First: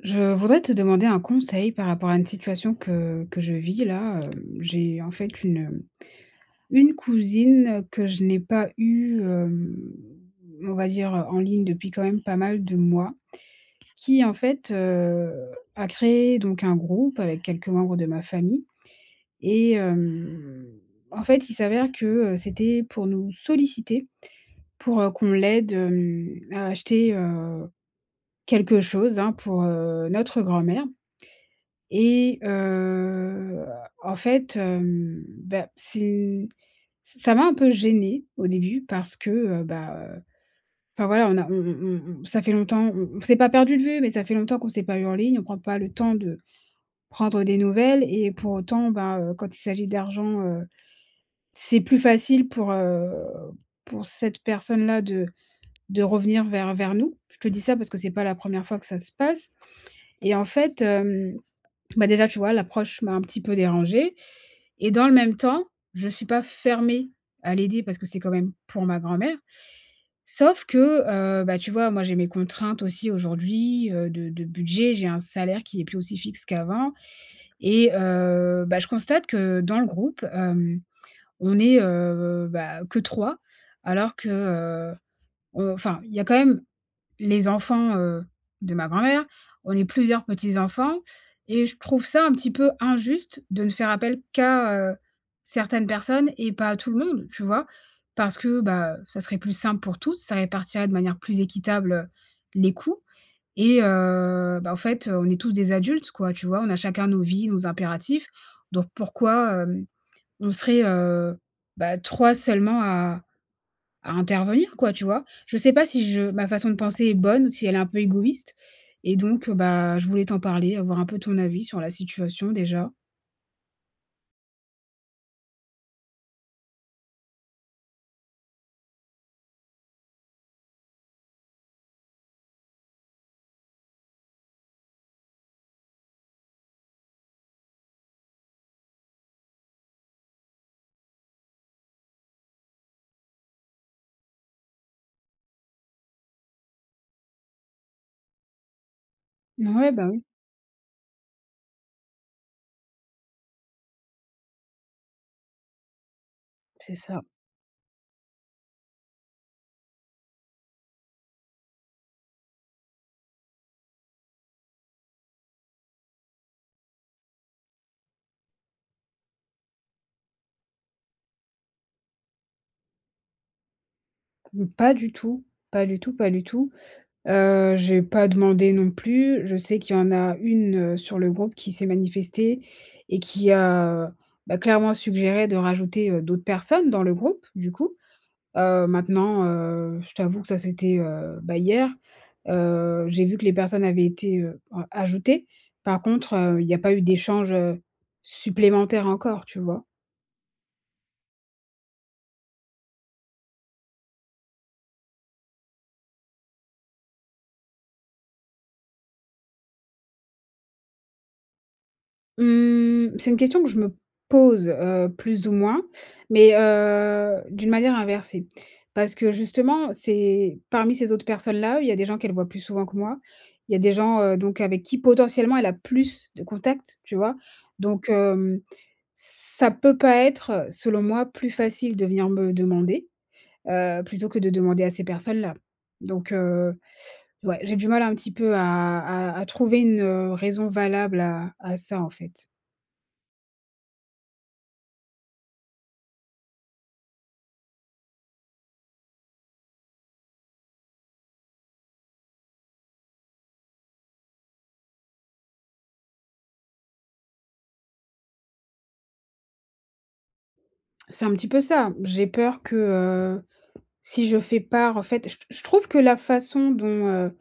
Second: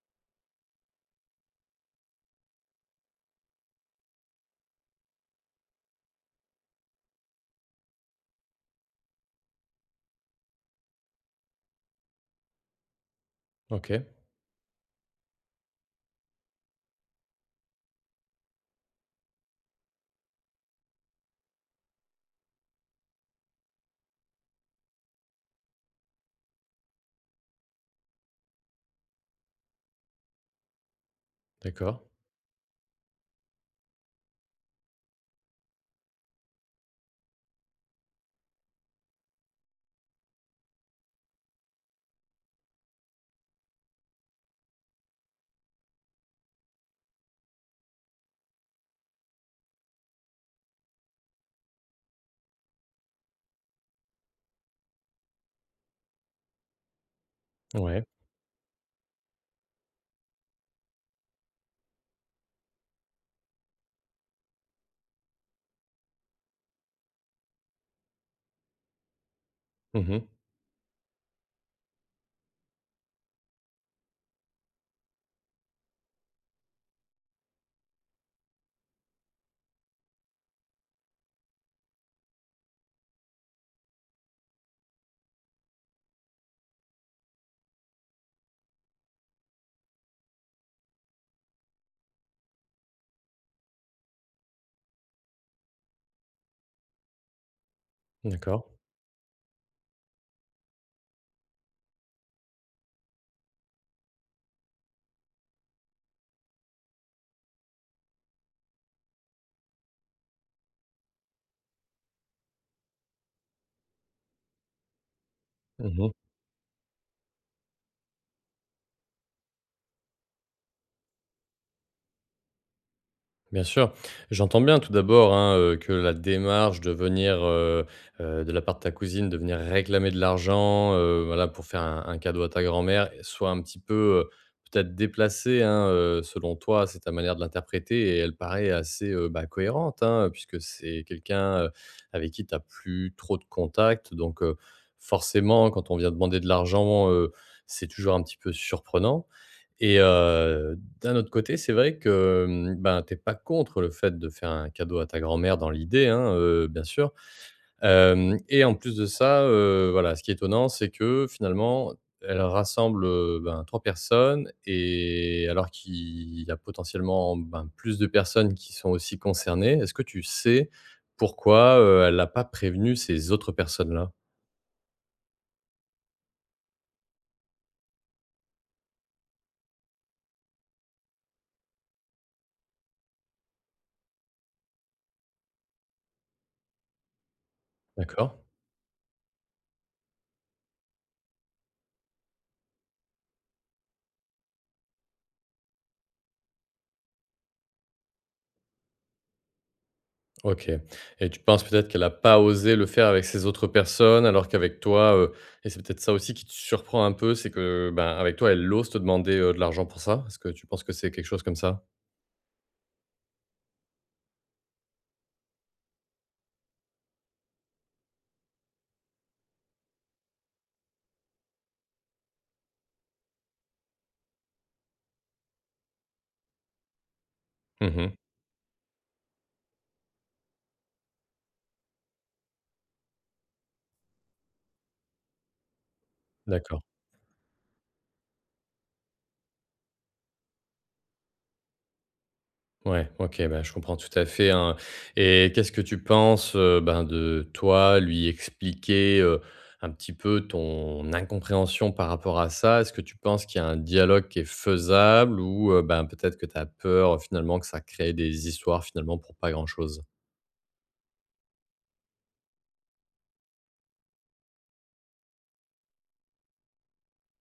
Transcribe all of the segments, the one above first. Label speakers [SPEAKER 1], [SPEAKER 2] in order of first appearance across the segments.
[SPEAKER 1] Je voudrais te demander un conseil par rapport à une situation que que je vis là, hem, j'ai, en fait, une, hem, une cousine que je n'ai pas eue, hem, on va dire, heu, en ligne, depuis quand même pas mal de mois
[SPEAKER 2] OK.
[SPEAKER 1] qui, en fait, heu, a créé donc un groupe avec quelques membres de ma famille et hem, en fait, il s'avère que, heu, c'était pour nous solliciter, pour, heu, qu'on l'aide, hem, à acheter, heu, quelque chose, hein, pour, heu, notre grand-mère
[SPEAKER 2] D’accord.
[SPEAKER 1] et heu, en fait, hem, bah, c'est ç ça m'a un peu gêné, au début, parce que, heu, bah enfin, voilà, on a on on on ça fait longtemps on on s'est pas perdu de vue mais ça fait longtemps qu'on s'est pas eu en ligne. On prend pas le temps de prendre des nouvelles et pour autant, ben, heu, quand il s'agit d'argent, heu, c'est plus facile pour, heu, pour cette personne-là de de revenir vers vers nous. Je te dis ça parce que
[SPEAKER 2] Ouais.
[SPEAKER 1] c’est pas la 1re fois que ça se passe, et en fait, hem, bah, déjà, tu vois, l'approche m'a un petit peu dérangée et dans le même temps, je suis pas fermée à l'aider parce que c'est quand même pour ma grand-mère
[SPEAKER 2] Mmh mh.
[SPEAKER 1] sauf que, heu, bah, tu vois, moi, j'ai mes contraintes aussi, aujourd'hui, heu, de de budget. J'ai un salaire qui est plus aussi fixe qu'avant et heu, bah, je constate que dans le groupe, hem, on est, heu, bah, que 3,, alors que, heu on enfin, il y a quand même les enfants, heu, de ma grand-mère. On est plusieurs petits enfants et je trouve ça un petit peu injuste de ne faire appel qu'à, heu, certaines personnes et pas à tout le monde, tu vois?
[SPEAKER 2] Mmh
[SPEAKER 1] Parce que,
[SPEAKER 2] d'accord.
[SPEAKER 1] bah, ça serait plus simple pour tous, ça répartirait de manière plus équitable les coûts et heu, bah, en fait, on est tous des adultes, quoi, tu vois? On a chacun nos vies, nos impératifs donc pourquoi, hem, on serait, heu, bah, 3 seulement à à intervenir, quoi, tu vois? Je sais pas
[SPEAKER 2] Mmh
[SPEAKER 1] si
[SPEAKER 2] mh.
[SPEAKER 1] je ma façon de penser est bonne ou si elle est un peu égoïste et donc, heu, bah, je voulais t'en parler, avoir un peu ton avis sur la situation, déjà.
[SPEAKER 2] Bien sûr. J'entends bien, tout d'abord, hein, heu, que la démarche de venir, heu heu, de la part de ta cousine de venir réclamer de l'argent, heu, voilà, pour faire un un cadeau à ta grand-mère soit un petit peu, heu, peut-être déplacée, hein, heu, selon toi. C'est ta manière de l'interpréter et elle paraît assez, heu, bah, cohérente, hein, puisque c'est quelqu'un, heu, avec qui tu as plus trop de contacts donc, heu, forcément, quand on vient demander de l'argent, heu, c'est toujours un petit peu surprenant.
[SPEAKER 1] Mouais.
[SPEAKER 2] Et
[SPEAKER 1] Bah, oui.
[SPEAKER 2] heu, d'un autre côté, c'est vrai que, hem, ben, tu es pas contre le fait de faire un cadeau à ta grand-mère- dans l'idée hein- heu, bien
[SPEAKER 1] C’est
[SPEAKER 2] sûr,
[SPEAKER 1] ça.
[SPEAKER 2] hem et en plus de ça, heu, voilà, ce qui est étonnant, c'est que, finalement, elle rassemble, heu, ben, 3 personnes et alors qu'il y a potentiellement, ben, plus de personnes qui sont aussi concernées. Est-ce que tu sais, pourquoi, heu, elle a pas prévenu ces autres personnes-là?
[SPEAKER 1] Mmh, pas du tout, pas du tout, pas du tout. Heu, j’ai pas demandé non plus. Je sais qu'il y en a 1 heu, sur le groupe qui s'est manifestée et qui a, bah, clairement suggéré de rajouter, heu, d'autres personnes dans le groupe, du coup.
[SPEAKER 2] D'accord.
[SPEAKER 1] Heu, maintenant, heu, je t'avoue que ça c'était, heu, bah, hier, heu, j'ai vu que les personnes avaient été, heu, a ajoutées. Par contre, heu, il y a pas eu d'échanges, heu, supplémentaires encore, tu vois?
[SPEAKER 2] OK. Et tu penses, peut-être, qu'elle a pas osé le faire avec ces autres personnes alors qu'avec toi, heu- et c'est peut-être ça aussi qui te surprend un peu- c'est que, ben, avec toi, elle ose te demander, heu, de l'argent pour ça. Est-ce que tu penses que c'est quelque chose comme ça?
[SPEAKER 1] Mmh, c'est une question que je me pose heu, plus ou moins mais heu, d'une manière inversée, parce que justement, c'est parmi ces autres personnes-là où il y a des gens qu'elles voient plus souvent que moi, il y a des gens, heu, donc avec qui potentiellement elle a plus de contacts, tu vois?
[SPEAKER 2] Mmh
[SPEAKER 1] Donc
[SPEAKER 2] mh.
[SPEAKER 1] hem, ça peut pas être- selon moi- plus facile de venir me demander, heu, plutôt que de demander à ces personnes-là. Donc heu,
[SPEAKER 2] D'accord.
[SPEAKER 1] ouais, j'ai du mal un petit peu à à à trouver une heu, raison valable à à ça, en fait.
[SPEAKER 2] Ouais, OK, bah, je comprends tout à fait, hein. Et qu'est-ce que tu penses, heu, ben, de, toi, lui expliquer, heu, un petit peu ton incompréhension par rapport à ça? Est-ce que tu penses qu'il y a un dialogue qui est faisable ou heu, ben, peut-être que tu as peur finalement que ça crée des histoires finalement pour pas grand-chose?
[SPEAKER 1] C'est un petit peu ça. J'ai peur que, heu, si je fais part en fait, je t je trouve que la façon dont, heu,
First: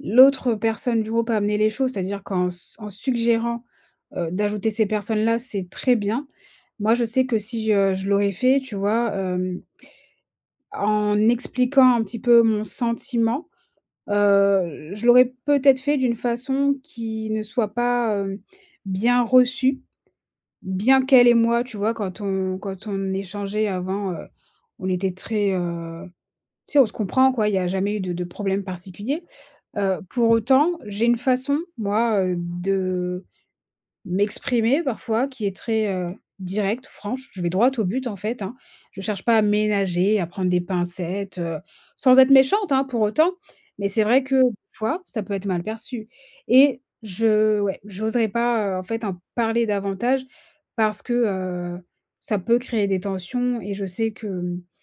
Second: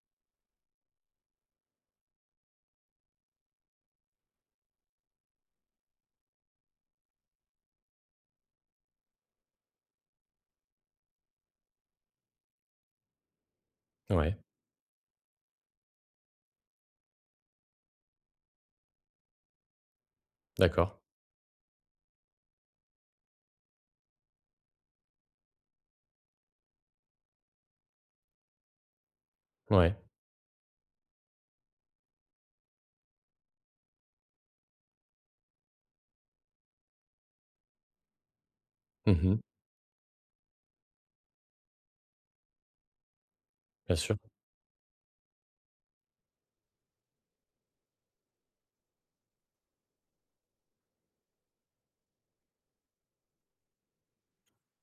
[SPEAKER 1] l'autre personne du groupe a amené les choses, c'est-à-dire qu'en s en suggérant, heu, d'ajouter ces personnes-là, c'est très bien. Moi, je sais que si je je l'aurais fait, tu vois? Hem en expliquant un petit peu mon sentiment,
[SPEAKER 2] Ouais.
[SPEAKER 1] heu, je l'aurais peut-être fait d'une façon qui ne soit pas, heu, bien reçue.
[SPEAKER 2] D'accord.
[SPEAKER 1] Bien qu'elle et moi, tu vois? Quand on quand on échangeait avant, heu, on était très, heu tu sais, on se comprend, quoi. Il y a jamais eu de de problèmes particuliers.
[SPEAKER 2] Ouais.
[SPEAKER 1] Heu, pour autant, j'ai une façon, moi, heu, de m'exprimer parfois, qui est très, heu, directe, franche. Je vais droit au but, en fait, hein. Je
[SPEAKER 2] Mmh
[SPEAKER 1] cherche pas
[SPEAKER 2] mh.
[SPEAKER 1] à ménager, à prendre des pincettes, heu, sans être méchante, hein, pour autant, mais
[SPEAKER 2] Bien
[SPEAKER 1] c'est
[SPEAKER 2] sûr.
[SPEAKER 1] vrai que p fois, ça peut être mal perçu, et je ouais, j'oserais pas, heu, en fait, en parler davantage parce que, heu, ça peut créer des tensions, et je sais qu'avec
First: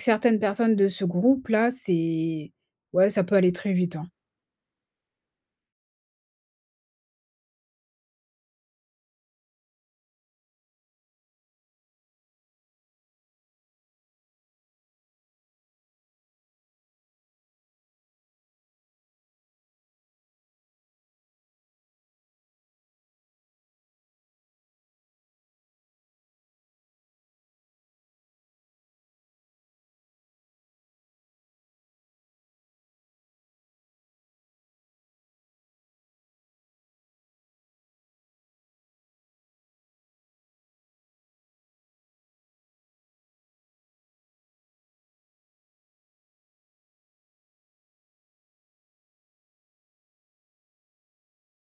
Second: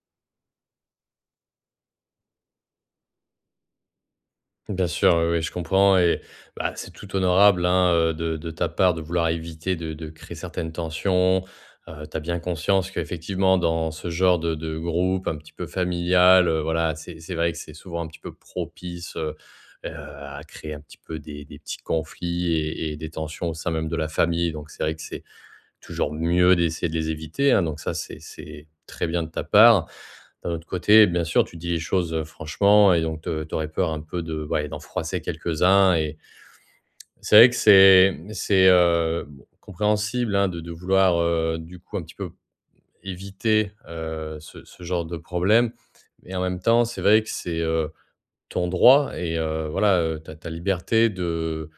[SPEAKER 1] certaines personnes de ce groupe-là, c'est ouais, ça peut aller très vite, hein.
[SPEAKER 2] Bien sûr, oui, oui, je comprends et bah c'est tout honorable hein, heu, de de ta part de vouloir éviter de de créer certaines tensions. Heu, tu as bien conscience qu'effectivement dans ce genre de de groupe un petit peu familial, heu, voilà, c'est c'est vrai que c'est souvent un petit peu propice, heu heu, à créer un petit peu des des petits conflits et et des tensions au sein même de la famille, donc c'est vrai que c'est toujours mieux d'essayer de les éviter, hein, donc ça, c'est c'est très bien de ta part. D'un autre côté, bien sûr, tu dis les choses, heu, franchement et donc heu, tu aurais peur un peu de ouais, d'en froisser quelques-uns et c'est vrai que c'est, mmh, c'est, heu, bon compréhensible, hein, de de vouloir, heu, du coup un petit peu éviter, heu, ce ce genre de problème et en même temps, c'est vrai que c'est, heu, ton droit et heu, voilà, heu, ta ta liberté de,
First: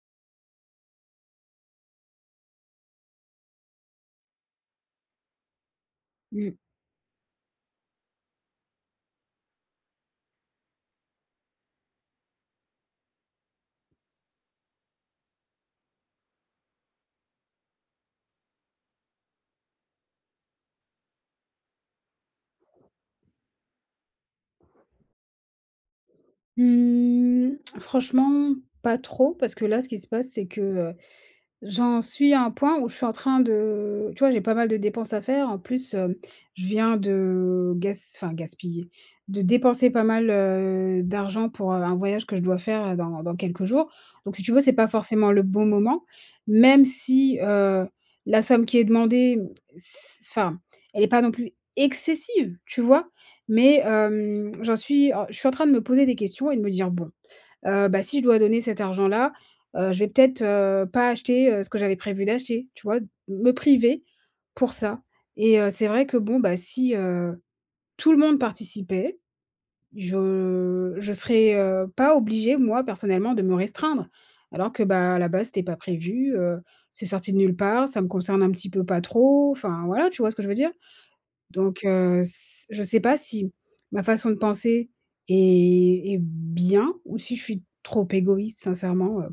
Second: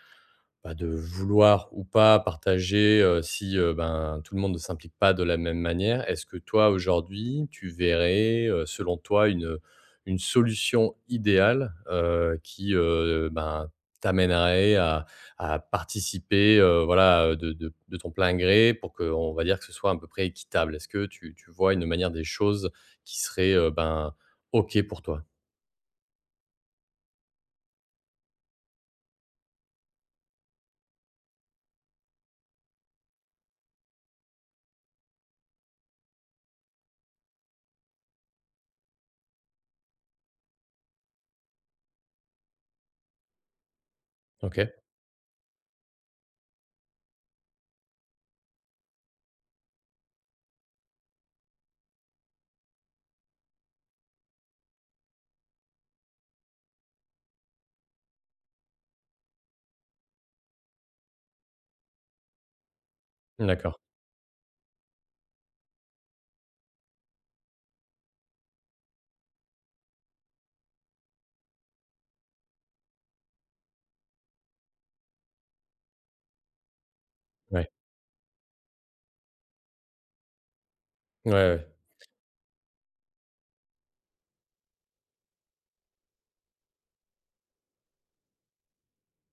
[SPEAKER 2] bah, de vouloir ou pas partager, heu, si, heu, ben tout le monde ne s'implique pas de la même manière. Est-ce que
[SPEAKER 1] Mmh.
[SPEAKER 2] toi aujourd'hui, tu verrais, heu, selon toi une une solution idéale, heu, qui, heu, ben, t'amènerait à à participer, heu, voilà, heu, de de de ton plein gré pour qu'on va dire que ce soit à peu près équitable? Est-ce que tu tu vois une manière des choses qui serait, heu, ben, OK pour toi?
[SPEAKER 1] Mmh, franchement, pas trop parce que là, ce qui se passe c'est que, heu, j'en suis à un point où je suis en train de tu vois, j'ai pas mal de dépenses à faire en plus, hem, je viens de gas enfin gaspiller, de dépenser pas mal, heu, d'argent pour, heu, un voyage que je dois faire, heu, dans dans quelques jours, donc si tu veux
[SPEAKER 2] OK.
[SPEAKER 1] c'est pas forcément le bon moment même si, heu, la somme qui est demandée, m c enfin elle est pas non plus excessive, tu vois? Mais hem, j'en suis alors je suis en train de me poser des questions et de me dire: «Bon, heu, bah si je dois donner cet argent-là, heu, je vais peut-être, heu, pas acheter, heu, ce que j'avais prévu d'acheter». Tu vois? De me
[SPEAKER 2] D'accord.
[SPEAKER 1] priver pour ça et heu, c'est vrai que bon bah si, heu, tout le monde participait, je je serais, heu, pas obligée, moi, personnellement, de me restreindre alors que, bah, à la base, c'était pas prévu, heu, c'est sorti de nulle
[SPEAKER 2] Ouais.
[SPEAKER 1] part. Ça me concerne un petit peu pas trop. Enfin voilà, tu vois ce que je veux dire?
[SPEAKER 2] Ouais, ouais.
[SPEAKER 1] Donc heu, c je sais pas si ma façon de penser est est bien ou si je suis trop égoïste sincèrement, heu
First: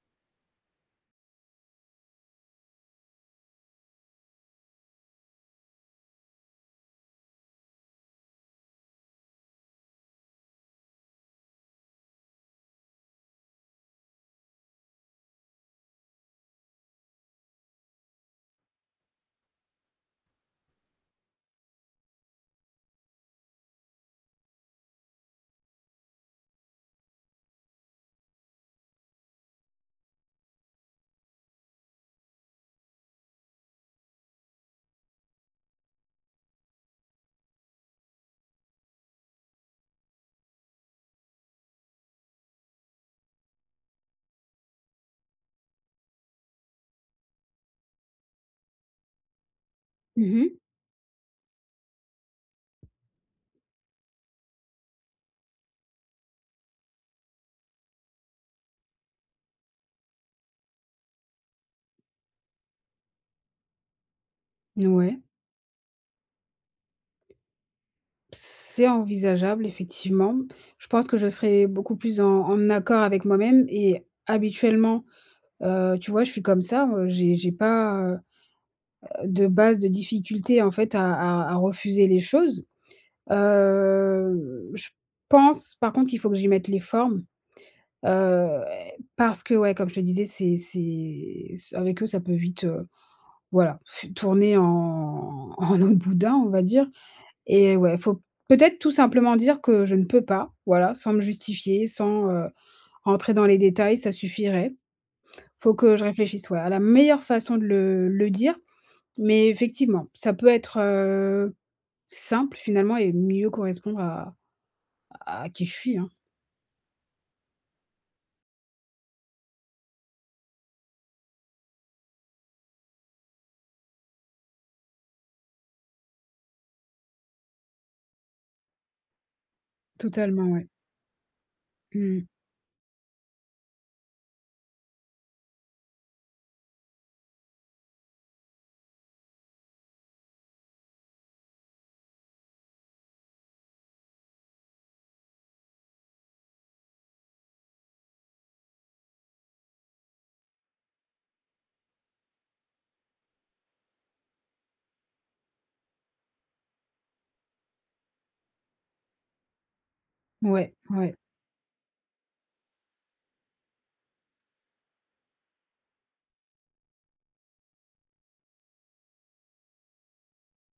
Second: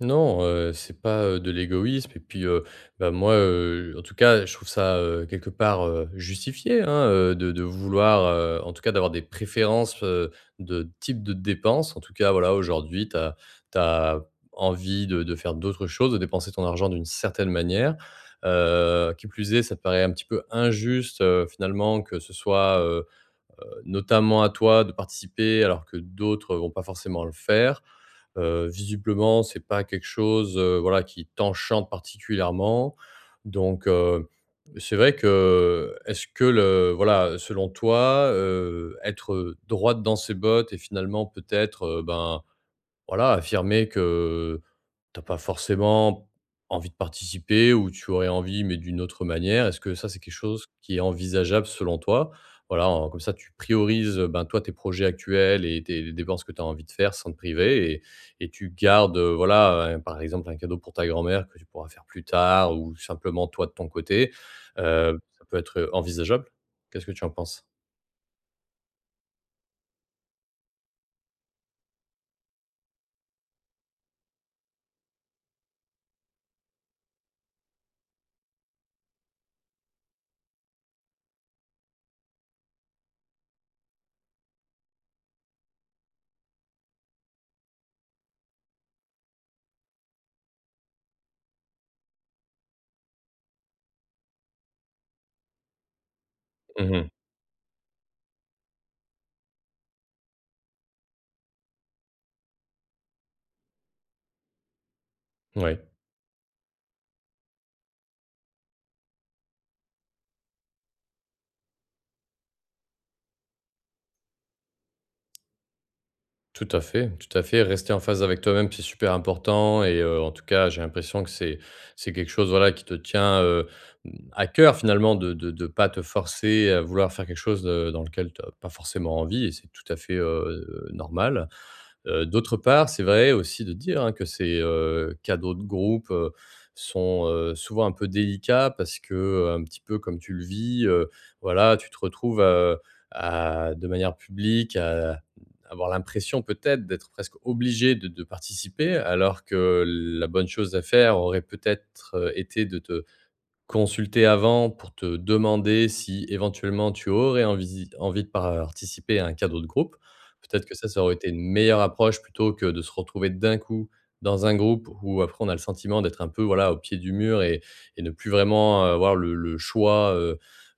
[SPEAKER 2] Non, heu, c'est pas, heu, de l'égoïsme et puis, heu, ben, moi, heu en tout cas, je trouve ça, heu, quelque part, heu, justifié, hein, heu, de de vouloir heu en tout cas, d'avoir des préférences, heu, de type de dépenses, en tout cas, voilà. Aujourd'hui tu as tu as envie de de faire d'autres choses, de dépenser ton argent d'une certaine manière, heu, qui plus est, ça te paraît un petit peu injuste, heu, finalement, que ce soit, heu heu, notamment à toi de participer, alors que d'autres vont pas forcément le faire. Heu, visiblement c'est pas quelque chose, heu, voilà, qui t'enchante particulièrement, donc heu, c'est vrai que, est-ce que le voilà, selon toi, heu, être, heu, droite dans ses bottes et finalement peut-être, heu, ben, voilà, affirmer que tu as pas forcément envie de participer ou tu aurais envie, mais d'une autre manière, est-ce que ça, c'est quelque
[SPEAKER 1] Mmh mh.
[SPEAKER 2] chose qui est envisageable selon toi? Voilà, heu, comme ça tu priorises, ben, toi, tes projets actuels et tes dépenses que tu as envie de faire sans te priver et et tu gardes, heu, voilà, heu, par exemple, un cadeau pour ta grand-mère que tu pourras faire plus tard ou simplement toi de ton côté,
[SPEAKER 1] N ouais.
[SPEAKER 2] heu, ça peut être envisageable. Qu'est-ce que tu en penses?
[SPEAKER 1] C'est envisageable, effectivement. Je pense que je serai beaucoup plus en en accord avec moi-même et habituellement, heu, tu vois? Je suis comme ça, heu, j'ai j'ai pas, heu heu, de base, de difficultés en fait, à à à refuser les choses. Hem, je pense, par contre, qu'il faut que j'y mette les formes, heu, parce que ouais, comme je te disais, c'est c'est ç avec eux, ça peut vite, heu, voilà. Tourner en en eau de boudin, on va dire,
[SPEAKER 2] Mmh mh.
[SPEAKER 1] et ouais, faut peut-être tout simplement dire que je ne peux pas, voilà, sans me justifier, sans, heu, rentrer dans les détails, ça suffirait. Faut
[SPEAKER 2] Ouais.
[SPEAKER 1] que je réfléchisse, ouais, à la meilleure façon de le le dire, mais effectivement, ça peut être, heu, simple finalement et mieux correspondre à à qui je suis, hein.
[SPEAKER 2] Tout à fait, tout à fait, rester en phase avec toi-même, c'est super important et heu, en tout cas, j'ai l'impression que c'est c'est quelque chose, voilà, qui te tient, heu, mmh, à cœur, finalement, de de de pas te forcer à vouloir faire quelque chose de dans lequel tu as pas forcément envie et c'est tout à fait,
[SPEAKER 1] Totalement, ouais.
[SPEAKER 2] heu, normal. Heu,
[SPEAKER 1] Mmh.
[SPEAKER 2] d'autre part, c'est vrai aussi de dire, hein, que ces, heu, cadeaux de groupe, heu, sont, heu, souvent un peu délicats parce qu'un petit peu comme tu le vis, heu, voilà, tu te retrouves, heu, à de manière publique, à avoir l'impression peut-être d'être presque obligée de de participer, alors que la bonne chose à faire aurait peut-être, heu, été de te consulter avant pour te demander si, éventuellement, tu aurais envisi envie de participer à un cadeau de groupe. Peut-être
[SPEAKER 1] Ouais,
[SPEAKER 2] que ça, ça aurait
[SPEAKER 1] ouais.
[SPEAKER 2] été une meilleure approche, plutôt que de se retrouver d'un coup dans un groupe où après, on a le sentiment d'être un peu, voilà, au pied du mur et et ne plus vraiment avoir le le choix, heu,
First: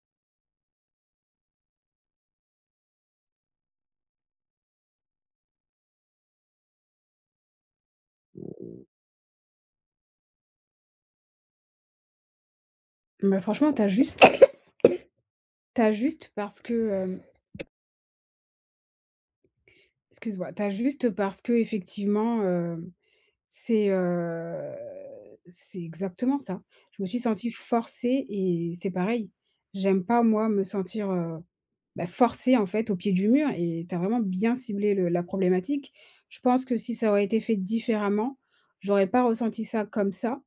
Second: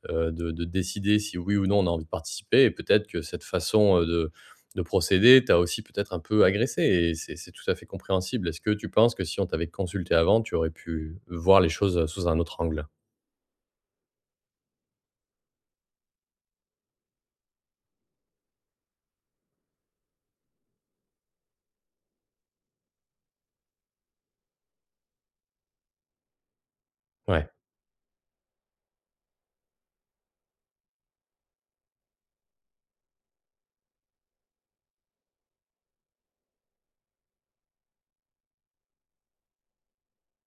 [SPEAKER 2] heu, de de décider si oui ou non, on a envie de participer et peut-être que cette façon, heu, de de procéder t'a aussi peut-être un peu agressée et c'est c'est tout à fait compréhensible. Est-ce que tu penses que si on t'avait consultée avant, tu aurais pu voir les choses, heu, sous un autre angle?
[SPEAKER 1] Bah franchement, tu as juste tu as juste parce que, hem excuse-moi, tu as juste, heu, parce que, effectivement, heu, c'est, heu, c'est exactement ça. Je me suis
[SPEAKER 2] Ouais.
[SPEAKER 1] sentie forcée et c'est pareil. J'aime pas, moi, me sentir, heu, bah, forcée, en fait, au pied du mur et tu as vraiment bien ciblé le la problématique. Je pense que si ça aurait été fait différemment, j'aurais pas ressenti ça comme ça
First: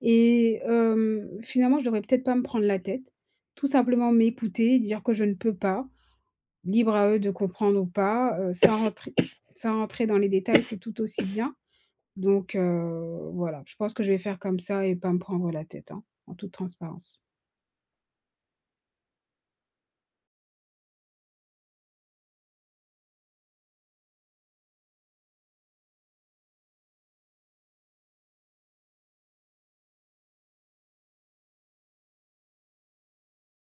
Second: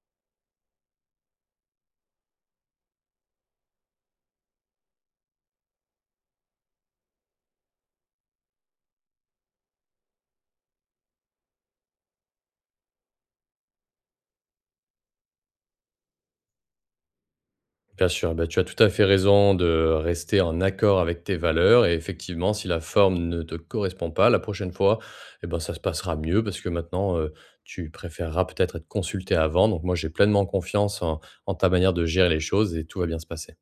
[SPEAKER 1] et hem, finalement, je devrais peut-être pas me prendre la tête, tout simplement m'écouter, dire que je ne peux pas. Libre à eux de comprendre ou pas, heu, sans rentrer sans rentrer dans les détails, c'est tout aussi bien. Donc, heu, voilà, je pense que je vais faire comme ça et pas me prendre la tête, hein, en toute transparence.
[SPEAKER 2] Bien sûr. Bah, tu as tout à fait raison de rester en accord avec tes valeurs et effectivement si la forme ne te correspond pas, la prochaine fois, eh ben, ça se passera mieux, parce que maintenant, heu, tu préféreras peut-être être consultée avant. Donc moi, j'ai pleinement confiance en en ta manière de gérer les choses, et tout va bien se passer.